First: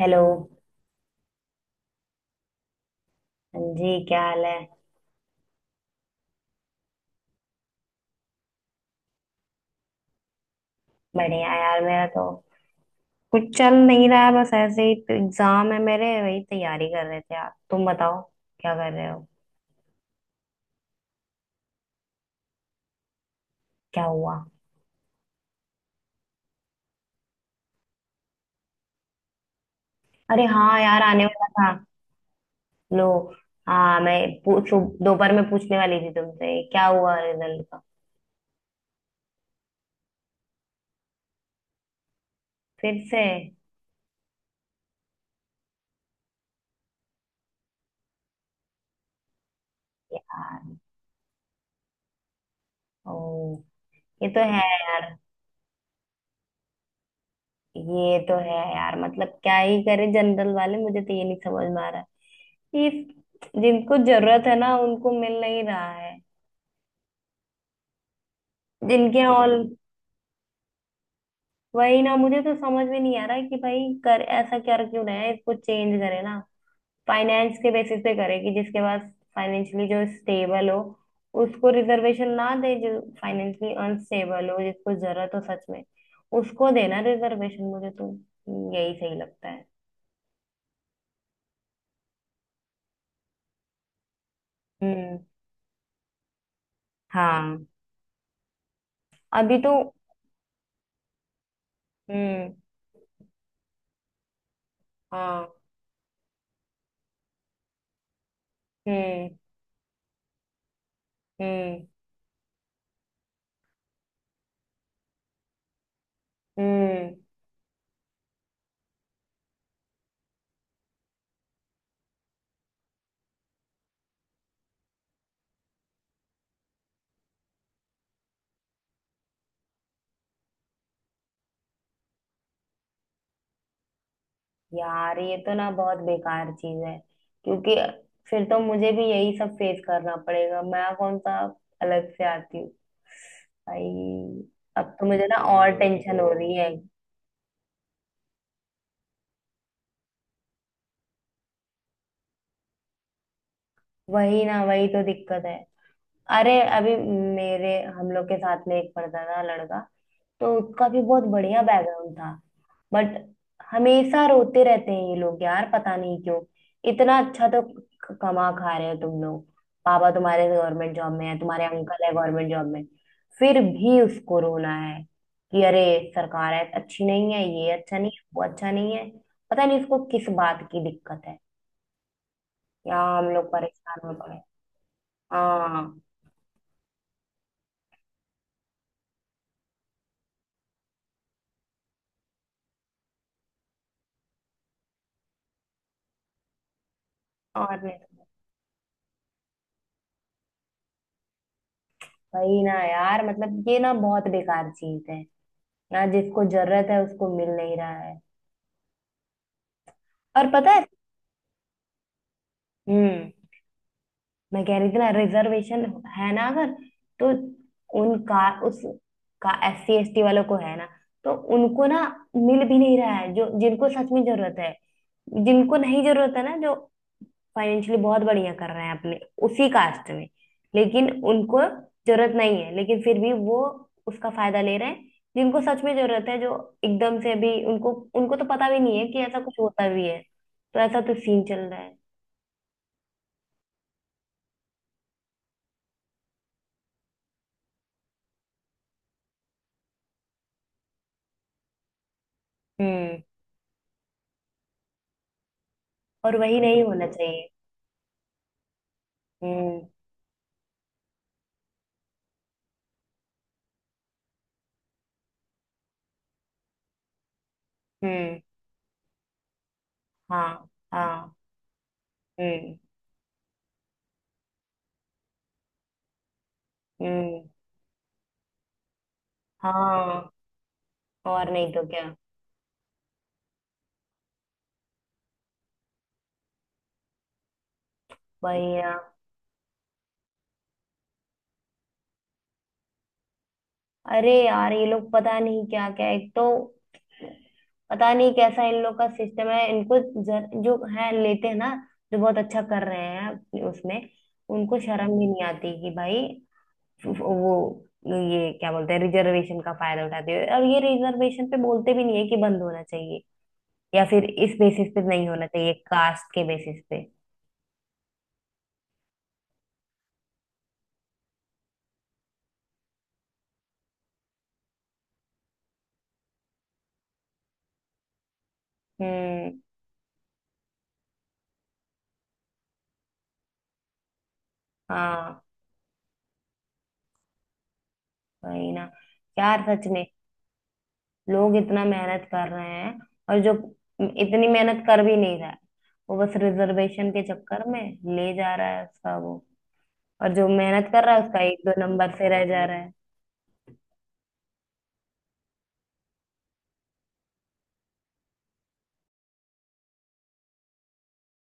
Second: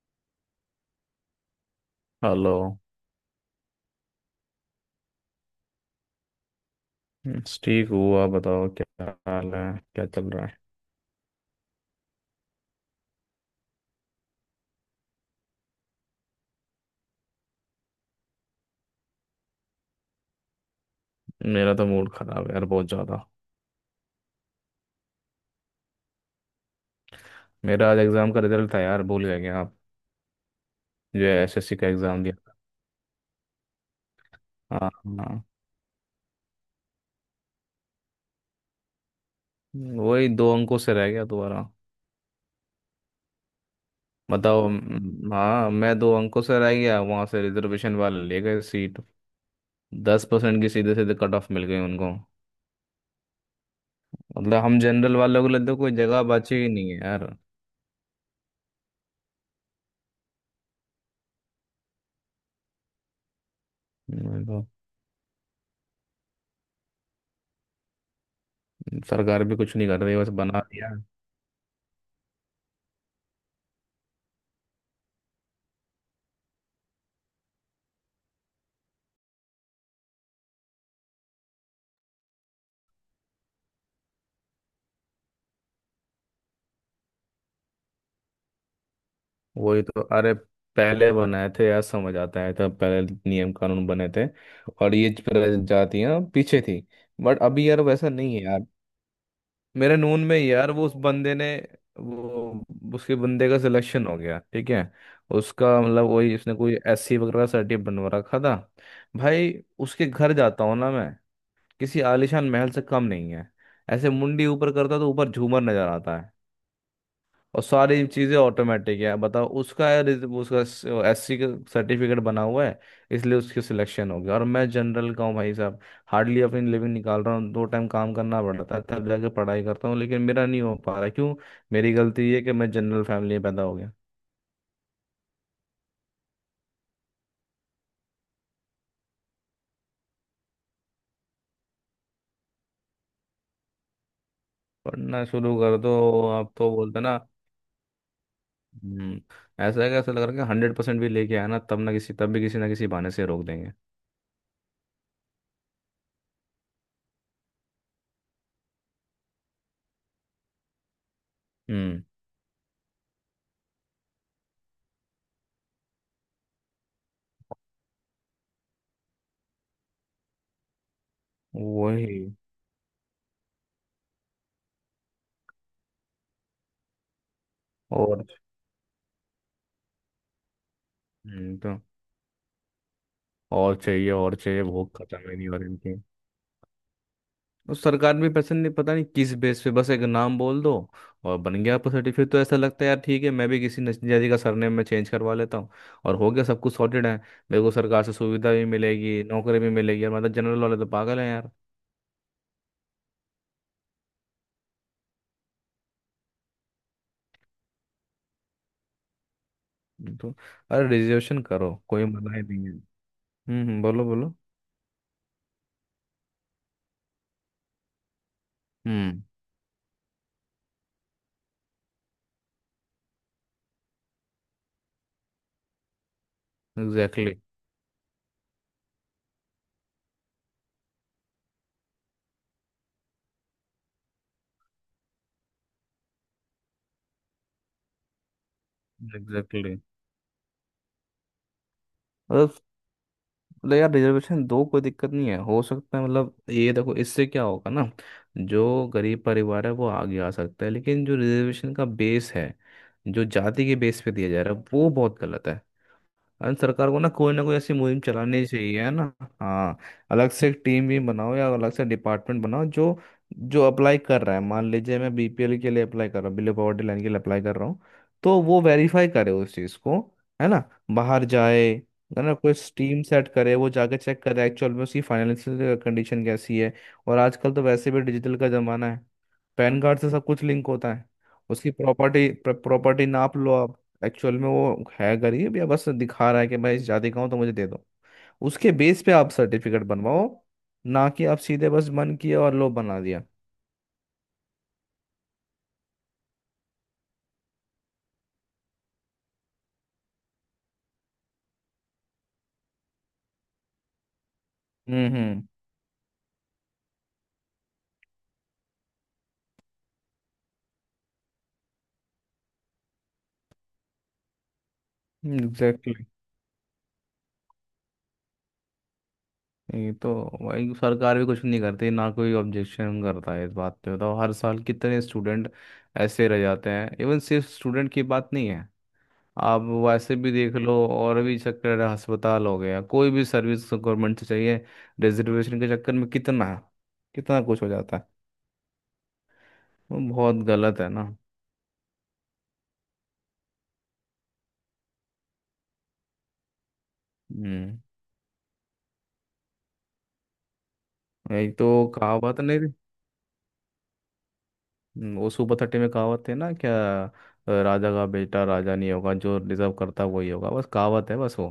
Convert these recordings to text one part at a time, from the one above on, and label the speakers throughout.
Speaker 1: Hello.
Speaker 2: Hello.
Speaker 1: हाँ जी, क्या हाल है?
Speaker 2: बस ठीक हूँ। आप बताओ, क्या हाल है? क्या चल रहा है?
Speaker 1: बढ़िया यार, मेरा तो कुछ चल नहीं रहा है, बस ऐसे ही। तो एग्जाम है मेरे, वही तैयारी कर रहे थे। आप तुम बताओ क्या कर रहे हो?
Speaker 2: मेरा तो मूड खराब है यार बहुत ज़्यादा।
Speaker 1: क्या हुआ?
Speaker 2: मेरा आज एग्ज़ाम का रिजल्ट था यार, भूल गए क्या आप?
Speaker 1: अरे हाँ यार,
Speaker 2: जो
Speaker 1: आने वाला था।
Speaker 2: एसएससी का एग्ज़ाम दिया था।
Speaker 1: लो। हाँ मैं पूछ...
Speaker 2: हाँ
Speaker 1: दोपहर
Speaker 2: हाँ,
Speaker 1: में पूछने वाली थी तुमसे क्या हुआ रिजल्ट का।
Speaker 2: वही, दो अंकों से रह गया दोबारा।
Speaker 1: फिर से?
Speaker 2: बताओ, हाँ, मैं दो अंकों से रह गया। वहाँ से रिजर्वेशन वाले ले गए सीट। दस परसेंट की
Speaker 1: यार।
Speaker 2: सीधे सीधे कट ऑफ मिल गई उनको।
Speaker 1: ओ। ये तो
Speaker 2: मतलब
Speaker 1: है
Speaker 2: हम
Speaker 1: यार।
Speaker 2: जनरल वालों के लिए तो कोई जगह बची ही नहीं है यार।
Speaker 1: ये तो है यार, मतलब क्या ही करे जनरल वाले। मुझे तो ये नहीं समझ में आ रहा है, ये जिनको जरूरत है
Speaker 2: मतलब
Speaker 1: ना, उनको मिल नहीं रहा है। जिनके
Speaker 2: सरकार भी
Speaker 1: ऑल...
Speaker 2: कुछ नहीं कर रही, बस बना दिया।
Speaker 1: वही ना, मुझे तो समझ में नहीं आ रहा है कि भाई कर ऐसा कर क्यों रहे हैं, इसको चेंज करे ना। फाइनेंस के बेसिस पे करे कि जिसके पास फाइनेंशियली जो स्टेबल हो उसको रिजर्वेशन ना दे। जो फाइनेंशियली अनस्टेबल हो, जिसको जरूरत हो सच में, उसको देना रिजर्वेशन। मुझे तो यही सही लगता है।
Speaker 2: वही तो, अरे, पहले बनाए थे यार, समझ आता है तब। पहले नियम कानून बने थे और ये
Speaker 1: हम्म।
Speaker 2: प्रजातियां पीछे थी। बट
Speaker 1: हाँ।
Speaker 2: अभी यार वैसा नहीं है यार।
Speaker 1: अभी तो...
Speaker 2: मेरे नून में यार, वो उस बंदे ने
Speaker 1: हम्म।
Speaker 2: वो उसके बंदे का सिलेक्शन हो गया, ठीक है।
Speaker 1: हाँ।
Speaker 2: उसका मतलब, वही, उसने कोई एससी वगैरह का सर्टिफिकेट बनवा रखा था
Speaker 1: हम्म।
Speaker 2: भाई। उसके घर जाता हूँ ना मैं,
Speaker 1: हम्म।
Speaker 2: किसी आलिशान महल से कम नहीं है। ऐसे मुंडी ऊपर करता तो ऊपर झूमर नजर आता
Speaker 1: हम्म।
Speaker 2: और सारी चीज़ें ऑटोमेटिक है। बताओ, उसका उसका एससी का सर्टिफिकेट बना हुआ है, इसलिए उसकी सिलेक्शन हो गया। और मैं जनरल का हूँ भाई साहब, हार्डली अपनी लिविंग निकाल रहा हूँ। दो टाइम काम करना पड़ता है तब जाके पढ़ाई करता हूँ, लेकिन मेरा नहीं हो पा रहा। क्यों? मेरी गलती ये है कि मैं जनरल फैमिली में पैदा हो गया।
Speaker 1: यार, ये तो ना बहुत बेकार चीज है। क्योंकि फिर तो मुझे भी यही सब फेस करना पड़ेगा। मैं कौन सा अलग से आती हूँ। भाई अब तो
Speaker 2: पढ़ना
Speaker 1: मुझे ना
Speaker 2: शुरू
Speaker 1: और हाँ
Speaker 2: कर
Speaker 1: तो
Speaker 2: दो,
Speaker 1: टेंशन हो
Speaker 2: आप
Speaker 1: रही है।
Speaker 2: तो बोलते ना। हम्म। ऐसा है कि ऐसा लग रहा है कि हंड्रेड परसेंट भी लेके आया ना, तब ना किसी तब भी किसी ना किसी बहाने से रोक देंगे।
Speaker 1: वही ना, वही तो दिक्कत है। अरे अभी मेरे हम लोग के साथ में एक पढ़ता था लड़का, तो उसका भी बहुत बढ़िया
Speaker 2: हम्म,
Speaker 1: बैकग्राउंड था। बट हमेशा रोते रहते हैं ये लोग यार, पता नहीं क्यों। इतना अच्छा तो कमा खा रहे हो तुम लोग। पापा तुम्हारे गवर्नमेंट जॉब में है, तुम्हारे अंकल है
Speaker 2: वही।
Speaker 1: गवर्नमेंट जॉब में। फिर भी उसको रोना है कि अरे सरकार है अच्छी नहीं है, ये अच्छा नहीं है,
Speaker 2: और
Speaker 1: वो अच्छा नहीं है। पता नहीं उसको किस बात की दिक्कत है।
Speaker 2: तो
Speaker 1: यहाँ हम लोग
Speaker 2: और
Speaker 1: परेशान
Speaker 2: चाहिए
Speaker 1: में पड़े
Speaker 2: और
Speaker 1: हैं।
Speaker 2: चाहिए, भूख खत्म ही नहीं हो रही इनकी।
Speaker 1: हाँ।
Speaker 2: और सरकार भी पसंद नहीं, पता नहीं किस बेस पे। बस एक नाम बोल दो और बन गया आपका सर्टिफिकेट। तो ऐसा लगता है यार, ठीक है, मैं भी किसी नजदीक का सरनेम में चेंज करवा लेता हूँ और हो गया, सब कुछ सॉर्टेड है। मेरे को
Speaker 1: और नहीं
Speaker 2: सरकार से
Speaker 1: तो।
Speaker 2: सुविधा भी मिलेगी, नौकरी भी मिलेगी यार। मतलब जनरल वाले तो पागल है यार।
Speaker 1: वही ना यार, मतलब ये ना बहुत बेकार चीज है। ना जिसको जरूरत है उसको मिल नहीं रहा है।
Speaker 2: तो
Speaker 1: और पता है...
Speaker 2: अरे, रिजर्वेशन करो, कोई मना ही नहीं है।
Speaker 1: हम्म।
Speaker 2: बोलो बोलो।
Speaker 1: मैं कह रही थी ना, रिजर्वेशन है ना, अगर तो उन का उस
Speaker 2: हम्म।
Speaker 1: का एस सी एस टी वालों को है ना, तो उनको ना मिल भी नहीं रहा है जो जिनको सच में जरूरत है। जिनको नहीं जरूरत है ना, जो
Speaker 2: एग्जैक्टली
Speaker 1: फाइनेंशियली बहुत बढ़िया कर रहे हैं अपने उसी कास्ट में, लेकिन उनको जरूरत नहीं है, लेकिन फिर भी वो उसका फायदा ले रहे हैं। जिनको सच में जरूरत है, जो एकदम से अभी उनको उनको तो पता भी नहीं है कि ऐसा कुछ
Speaker 2: एग्जैक्टली।
Speaker 1: होता भी है। तो ऐसा तो सीन चल रहा है।
Speaker 2: मतलब यार, रिजर्वेशन दो कोई दिक्कत नहीं है, हो सकता है। मतलब ये देखो, इससे क्या होगा ना, जो गरीब परिवार है वो आगे आ सकता है। लेकिन जो रिजर्वेशन का बेस है,
Speaker 1: हम्म।
Speaker 2: जो जाति के बेस पे दिया जा रहा है, वो बहुत गलत है।
Speaker 1: और
Speaker 2: अरे
Speaker 1: वही नहीं
Speaker 2: सरकार को
Speaker 1: होना
Speaker 2: ना
Speaker 1: चाहिए।
Speaker 2: कोई ऐसी मुहिम चलानी चाहिए, है ना। हाँ,
Speaker 1: हम्म।
Speaker 2: अलग से एक टीम भी बनाओ या अलग से डिपार्टमेंट बनाओ, जो जो अप्लाई कर रहा है, मान लीजिए मैं बीपीएल के लिए अप्लाई कर रहा हूँ, बिलो पॉवर्टी लाइन के लिए अप्लाई कर रहा हूँ,
Speaker 1: हम्म।
Speaker 2: तो वो वेरीफाई करे उस चीज़ को, है ना।
Speaker 1: हाँ।
Speaker 2: बाहर
Speaker 1: हाँ।
Speaker 2: जाए, है ना, कोई
Speaker 1: हम्म।
Speaker 2: टीम सेट करे, वो जाके चेक करे एक्चुअल में उसकी फाइनेंशियल कंडीशन कैसी है। और
Speaker 1: हम्म।
Speaker 2: आजकल तो वैसे भी डिजिटल का ज़माना है, पैन कार्ड से सब
Speaker 1: हाँ।
Speaker 2: कुछ लिंक होता है।
Speaker 1: और
Speaker 2: उसकी
Speaker 1: नहीं तो क्या।
Speaker 2: प्रॉपर्टी, प्रॉपर्टी नाप लो आप, एक्चुअल में वो है गरीब, या बस दिखा रहा है कि मैं इस जाति का हूँ तो मुझे दे दो। उसके
Speaker 1: वही ना।
Speaker 2: बेस पे आप सर्टिफिकेट बनवाओ, ना कि आप सीधे बस मन किया और लो बना दिया।
Speaker 1: अरे यार ये लोग पता नहीं क्या क्या, एक तो पता नहीं कैसा इन लोग का सिस्टम है। इनको जो है लेते हैं ना, जो बहुत अच्छा कर रहे हैं अपने उसमें उनको शर्म भी नहीं
Speaker 2: हम्म।
Speaker 1: आती कि भाई वो ये क्या बोलते हैं, रिजर्वेशन का फायदा उठाते हैं, और ये रिजर्वेशन पे बोलते भी नहीं है कि बंद होना चाहिए, या फिर इस बेसिस पे नहीं होना चाहिए,
Speaker 2: एग्जैक्टली।
Speaker 1: कास्ट के बेसिस पे।
Speaker 2: ये तो, भाई सरकार भी कुछ नहीं करती ना, कोई ऑब्जेक्शन करता है इस बात पे? बताओ, हर साल कितने स्टूडेंट ऐसे रह जाते हैं। इवन सिर्फ स्टूडेंट की बात नहीं है,
Speaker 1: हम्म।
Speaker 2: आप वैसे भी देख लो और भी चक्कर है, अस्पताल हो गया, कोई भी सर्विस गवर्नमेंट से चाहिए,
Speaker 1: हाँ।
Speaker 2: रिजर्वेशन के चक्कर में कितना है, कितना कुछ हो जाता है।
Speaker 1: वही ना यार, सच
Speaker 2: वो
Speaker 1: में
Speaker 2: बहुत गलत है ना।
Speaker 1: लोग इतना मेहनत कर रहे हैं, और जो इतनी मेहनत कर भी नहीं रहा है, वो बस रिजर्वेशन के चक्कर
Speaker 2: हम्म।
Speaker 1: में ले जा रहा है उसका वो। और जो मेहनत कर रहा है उसका
Speaker 2: एक
Speaker 1: एक
Speaker 2: तो
Speaker 1: दो नंबर से
Speaker 2: कहावत
Speaker 1: रह
Speaker 2: नहीं
Speaker 1: जा
Speaker 2: थी।
Speaker 1: रहा है।
Speaker 2: वो सुपर थर्टी में कहावत थे ना, क्या? राजा का बेटा राजा नहीं होगा, जो डिजर्व करता वही होगा। बस कहावत है, बस वो,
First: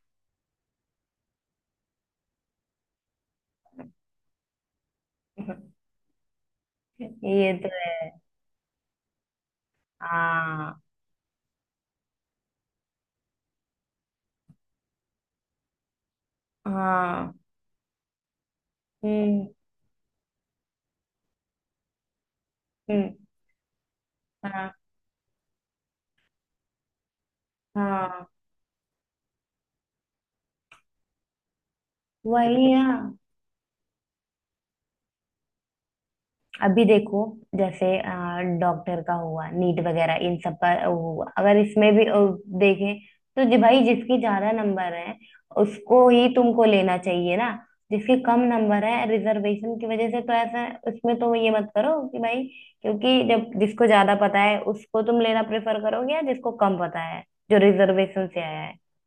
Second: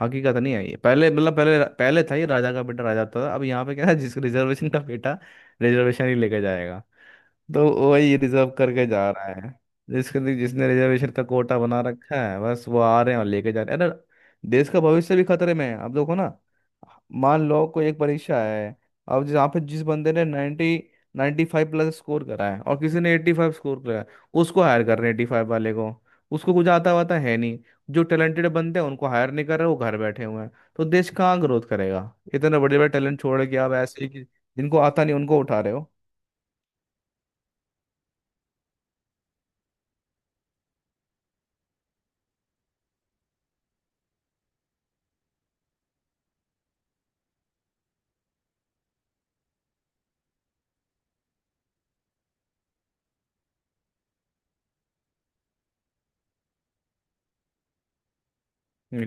Speaker 2: हकीकत नहीं है ये। पहले, मतलब पहले पहले था ये, राजा का बेटा राजा होता था। अब यहाँ पे क्या है, जिसको रिजर्वेशन का बेटा, रिजर्वेशन ही लेके जाएगा।
Speaker 1: ये तो
Speaker 2: तो
Speaker 1: है।
Speaker 2: वही रिजर्व करके जा रहा है। जिसके जिसने
Speaker 1: हाँ।
Speaker 2: रिजर्वेशन का कोटा बना रखा है, बस वो आ रहे हैं और लेके जा रहे हैं। अरे, देश का भविष्य भी खतरे में है। अब देखो ना,
Speaker 1: हाँ।
Speaker 2: मान लो कोई एक परीक्षा है, अब
Speaker 1: हम्म।
Speaker 2: जहाँ पे जिस बंदे ने 90 नाइन्टी फाइव प्लस स्कोर करा है और किसी
Speaker 1: हम्म।
Speaker 2: ने एट्टी फाइव स्कोर करा है, उसको
Speaker 1: हाँ।
Speaker 2: हायर कर रहे हैं एट्टी फाइव वाले को। उसको कुछ आता वाता है नहीं। जो
Speaker 1: हाँ।
Speaker 2: टैलेंटेड बंदे हैं उनको हायर नहीं कर रहे, वो घर बैठे हुए हैं। तो देश कहाँ ग्रोथ करेगा इतने
Speaker 1: वही
Speaker 2: बड़े
Speaker 1: है।
Speaker 2: बड़े टैलेंट छोड़ के? आप ऐसे ही कि जिनको आता नहीं उनको उठा रहे
Speaker 1: अभी देखो, जैसे डॉक्टर का हुआ, नीट वगैरह इन सब का हुआ, अगर इसमें भी देखें, तो जी भाई जिसकी ज्यादा नंबर है उसको ही तुमको लेना चाहिए ना। जिसके कम नंबर है रिजर्वेशन की वजह से, तो ऐसा उसमें तो ये मत करो कि भाई, क्योंकि जब जिसको ज्यादा पता है उसको तुम लेना प्रेफर करोगे या जिसको कम पता है जो रिजर्वेशन से आया है।
Speaker 2: हो।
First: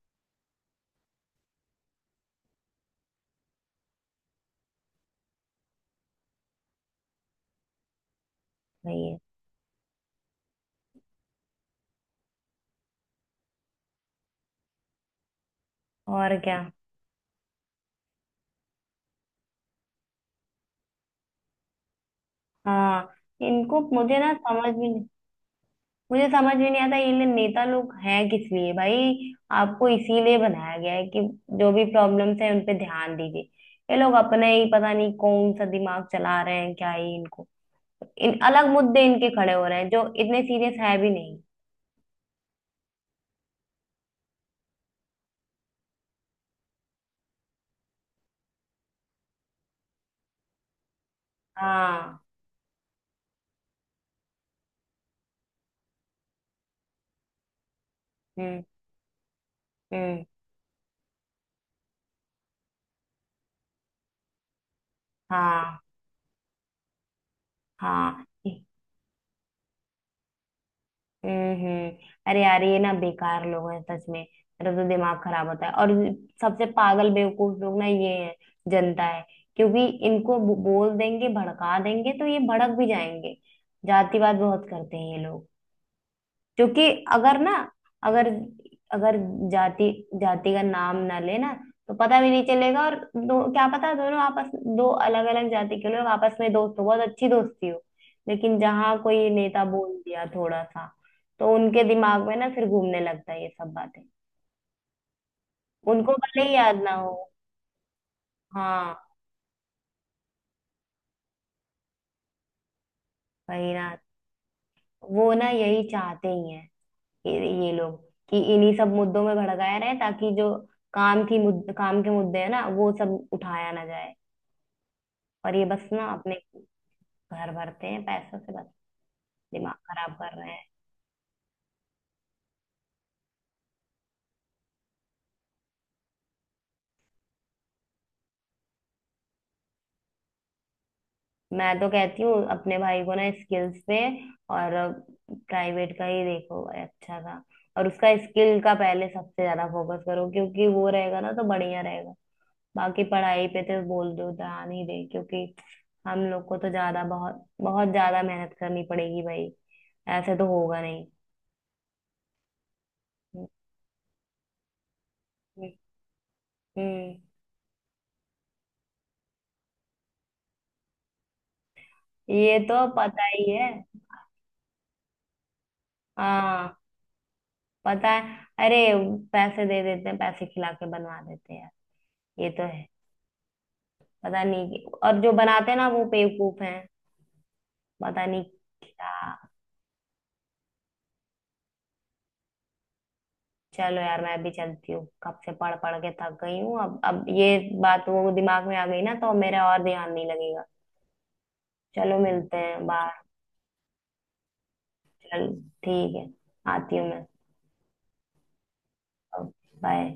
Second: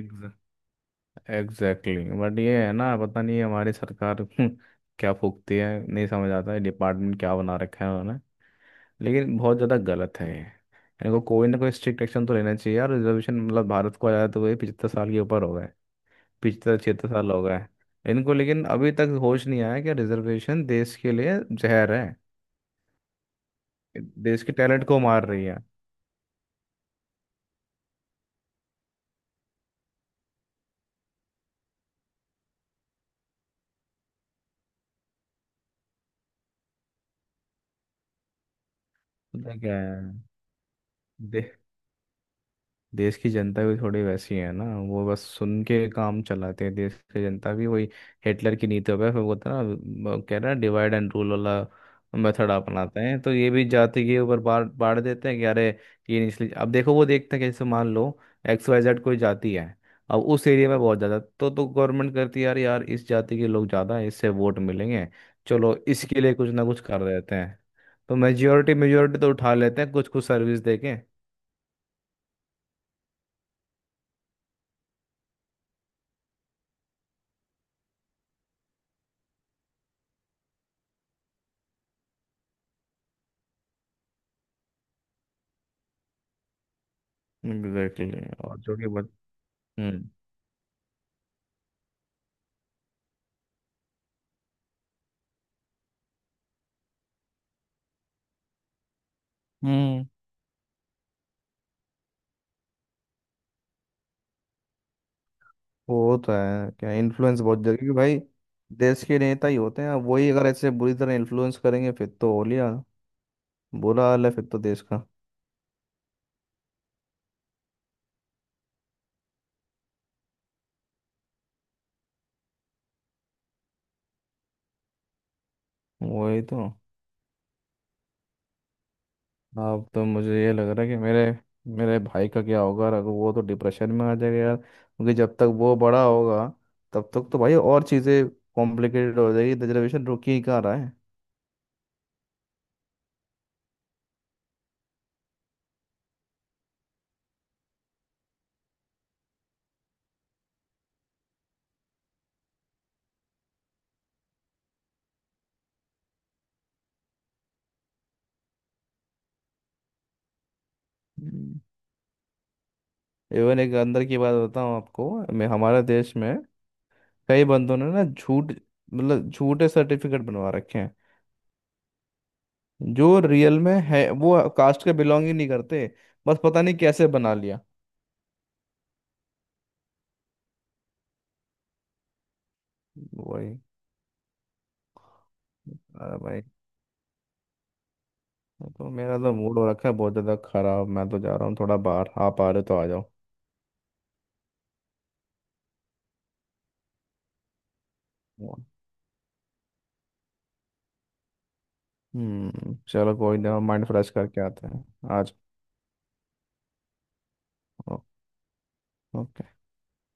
Speaker 2: एग्जैक्टली बट ये है ना, पता नहीं हमारी सरकार क्या फूकती है, नहीं समझ आता है, डिपार्टमेंट क्या बना रखा है उन्होंने।
Speaker 1: वही है।
Speaker 2: लेकिन बहुत ज़्यादा गलत है ये, इनको कोई ना कोई स्ट्रिक्ट एक्शन तो लेना चाहिए यार। रिजर्वेशन मतलब भारत को आया, तो वही पिछहत्तर साल के ऊपर हो गए।
Speaker 1: और क्या।
Speaker 2: पिछहत्तर छिहत्तर साल हो गए इनको, लेकिन अभी तक होश नहीं आया कि रिजर्वेशन देश के लिए जहर है,
Speaker 1: हाँ। इनको मुझे ना
Speaker 2: देश के
Speaker 1: समझ
Speaker 2: टैलेंट
Speaker 1: भी
Speaker 2: को
Speaker 1: नहीं।
Speaker 2: मार रही है।
Speaker 1: मुझे समझ में नहीं आता ये नेता लोग हैं किस लिए भाई। आपको इसीलिए बनाया गया है कि जो भी प्रॉब्लम्स हैं उन पे ध्यान दीजिए। ये लोग अपना ही पता नहीं कौन सा दिमाग चला रहे हैं। क्या ही इनको। इन अलग मुद्दे इनके खड़े
Speaker 2: पता
Speaker 1: हो रहे
Speaker 2: क्या
Speaker 1: हैं जो
Speaker 2: है,
Speaker 1: इतने सीरियस है भी नहीं।
Speaker 2: दे, देश की जनता भी थोड़ी वैसी है ना, वो बस सुन के काम चलाते हैं। देश की जनता भी वही हिटलर की नीतियों पे, फिर वो था ना, वो कह रहा है, डिवाइड एंड रूल वाला
Speaker 1: हाँ।
Speaker 2: मेथड अपनाते हैं। तो ये भी जाति के ऊपर बांट बांट देते हैं कि अरे ये निचली, अब देखो, वो देखते हैं कि जैसे मान लो
Speaker 1: हम्म।
Speaker 2: एक्स वाई जेड कोई जाति है, अब
Speaker 1: हम्म।
Speaker 2: उस एरिया में बहुत ज़्यादा, तो गवर्नमेंट करती है यार, इस जाति के लोग ज़्यादा हैं, इससे वोट मिलेंगे, चलो
Speaker 1: हाँ।
Speaker 2: इसके लिए कुछ ना कुछ कर देते हैं। तो
Speaker 1: हाँ।
Speaker 2: मेजोरिटी मेजोरिटी तो उठा लेते हैं कुछ कुछ सर्विस देके।
Speaker 1: हम्म। हम्म। अरे यार ये ना बेकार लोग हैं सच में, मेरा तो दिमाग खराब होता है। और सबसे पागल बेवकूफ लोग ना ये है, जनता है। क्योंकि इनको बोल देंगे, भड़का देंगे तो ये भड़क भी जाएंगे। जातिवाद बहुत करते हैं ये लोग। क्योंकि अगर ना,
Speaker 2: एग्जैक्टली
Speaker 1: अगर
Speaker 2: और जो कि बच,
Speaker 1: अगर जाति,
Speaker 2: हम्म
Speaker 1: जाति का नाम ना लेना तो पता भी नहीं चलेगा। और दो, क्या पता, दोनों आपस... दो अलग अलग जाति के लोग आपस में दोस्त हो, बहुत अच्छी दोस्ती हो, लेकिन जहाँ कोई नेता बोल
Speaker 2: हम्म।
Speaker 1: दिया थोड़ा सा, तो उनके दिमाग में ना फिर घूमने लगता है ये सब बातें। उनको
Speaker 2: वो तो
Speaker 1: भले ही
Speaker 2: है,
Speaker 1: याद ना
Speaker 2: क्या
Speaker 1: हो।
Speaker 2: इन्फ्लुएंस बहुत जगह, क्योंकि भाई
Speaker 1: हाँ।
Speaker 2: देश के नेता ही होते हैं। अब वही अगर ऐसे बुरी तरह इन्फ्लुएंस करेंगे, फिर तो हो लिया,
Speaker 1: वही ना।
Speaker 2: बुरा हाल है फिर तो देश का।
Speaker 1: वो ना यही चाहते ही हैं, ये, ये लोग, कि इन्हीं सब मुद्दों में भड़काया रहे ताकि जो काम की मुद्दे, काम के मुद्दे है ना, वो सब उठाया ना जाए, और ये बस ना अपने
Speaker 2: वही तो।
Speaker 1: घर भरते हैं पैसों से बस। दिमाग
Speaker 2: अब तो
Speaker 1: खराब कर
Speaker 2: मुझे
Speaker 1: रहे
Speaker 2: ये
Speaker 1: हैं।
Speaker 2: लग रहा है कि मेरे मेरे भाई का क्या होगा? अगर वो तो डिप्रेशन में आ जाएगा यार, क्योंकि जब तक वो बड़ा होगा तब तक तो भाई और चीज़ें कॉम्प्लिकेटेड हो जाएगी, रिजर्वेशन रुक ही कहाँ रहा है।
Speaker 1: मैं तो कहती हूँ अपने भाई को ना, स्किल्स पे, और प्राइवेट का ही देखो, अच्छा था। और उसका स्किल का पहले सबसे ज्यादा फोकस करो, क्योंकि वो रहेगा ना तो बढ़िया रहेगा। बाकी पढ़ाई पे तो बोल दो ध्यान ही दे, क्योंकि हम लोग को तो ज्यादा, बहुत बहुत ज्यादा मेहनत करनी पड़ेगी भाई, ऐसे तो होगा नहीं। हम्म।
Speaker 2: इवन एक अंदर की बात बताऊँ आपको, मैं
Speaker 1: हम्म,
Speaker 2: हमारे देश में
Speaker 1: हम्म।
Speaker 2: कई बंदों ने ना, झूठ, मतलब झूठे सर्टिफिकेट बनवा रखे हैं।
Speaker 1: ये तो
Speaker 2: जो
Speaker 1: पता ही
Speaker 2: रियल
Speaker 1: है।
Speaker 2: में है, वो कास्ट के बिलोंग ही नहीं करते, बस पता नहीं
Speaker 1: हाँ।
Speaker 2: कैसे बना लिया।
Speaker 1: पता है। अरे पैसे दे देते हैं, पैसे खिला के बनवा देते हैं यार, ये तो है।
Speaker 2: वही।
Speaker 1: पता नहीं कि- और जो बनाते हैं ना वो
Speaker 2: अरे भाई,
Speaker 1: बेवकूफ हैं। पता नहीं।
Speaker 2: तो मेरा तो
Speaker 1: क्या?
Speaker 2: मूड हो रखा है बहुत ज्यादा खराब। मैं तो जा रहा हूँ थोड़ा बाहर, आप आ रहे हो तो आ जाओ।
Speaker 1: चलो यार, मैं भी चलती हूँ, कब से पढ़ पढ़ के थक गई हूँ। अब ये बात वो दिमाग में आ गई ना, तो अब मेरा और ध्यान नहीं लगेगा। चलो मिलते
Speaker 2: हम्म,
Speaker 1: हैं
Speaker 2: चलो
Speaker 1: बाहर।
Speaker 2: कोई ना, माइंड फ्रेश करके आते हैं आज।
Speaker 1: चल। ठीक है, आती हूँ मैं।
Speaker 2: ओ- ओके।
Speaker 1: बाय।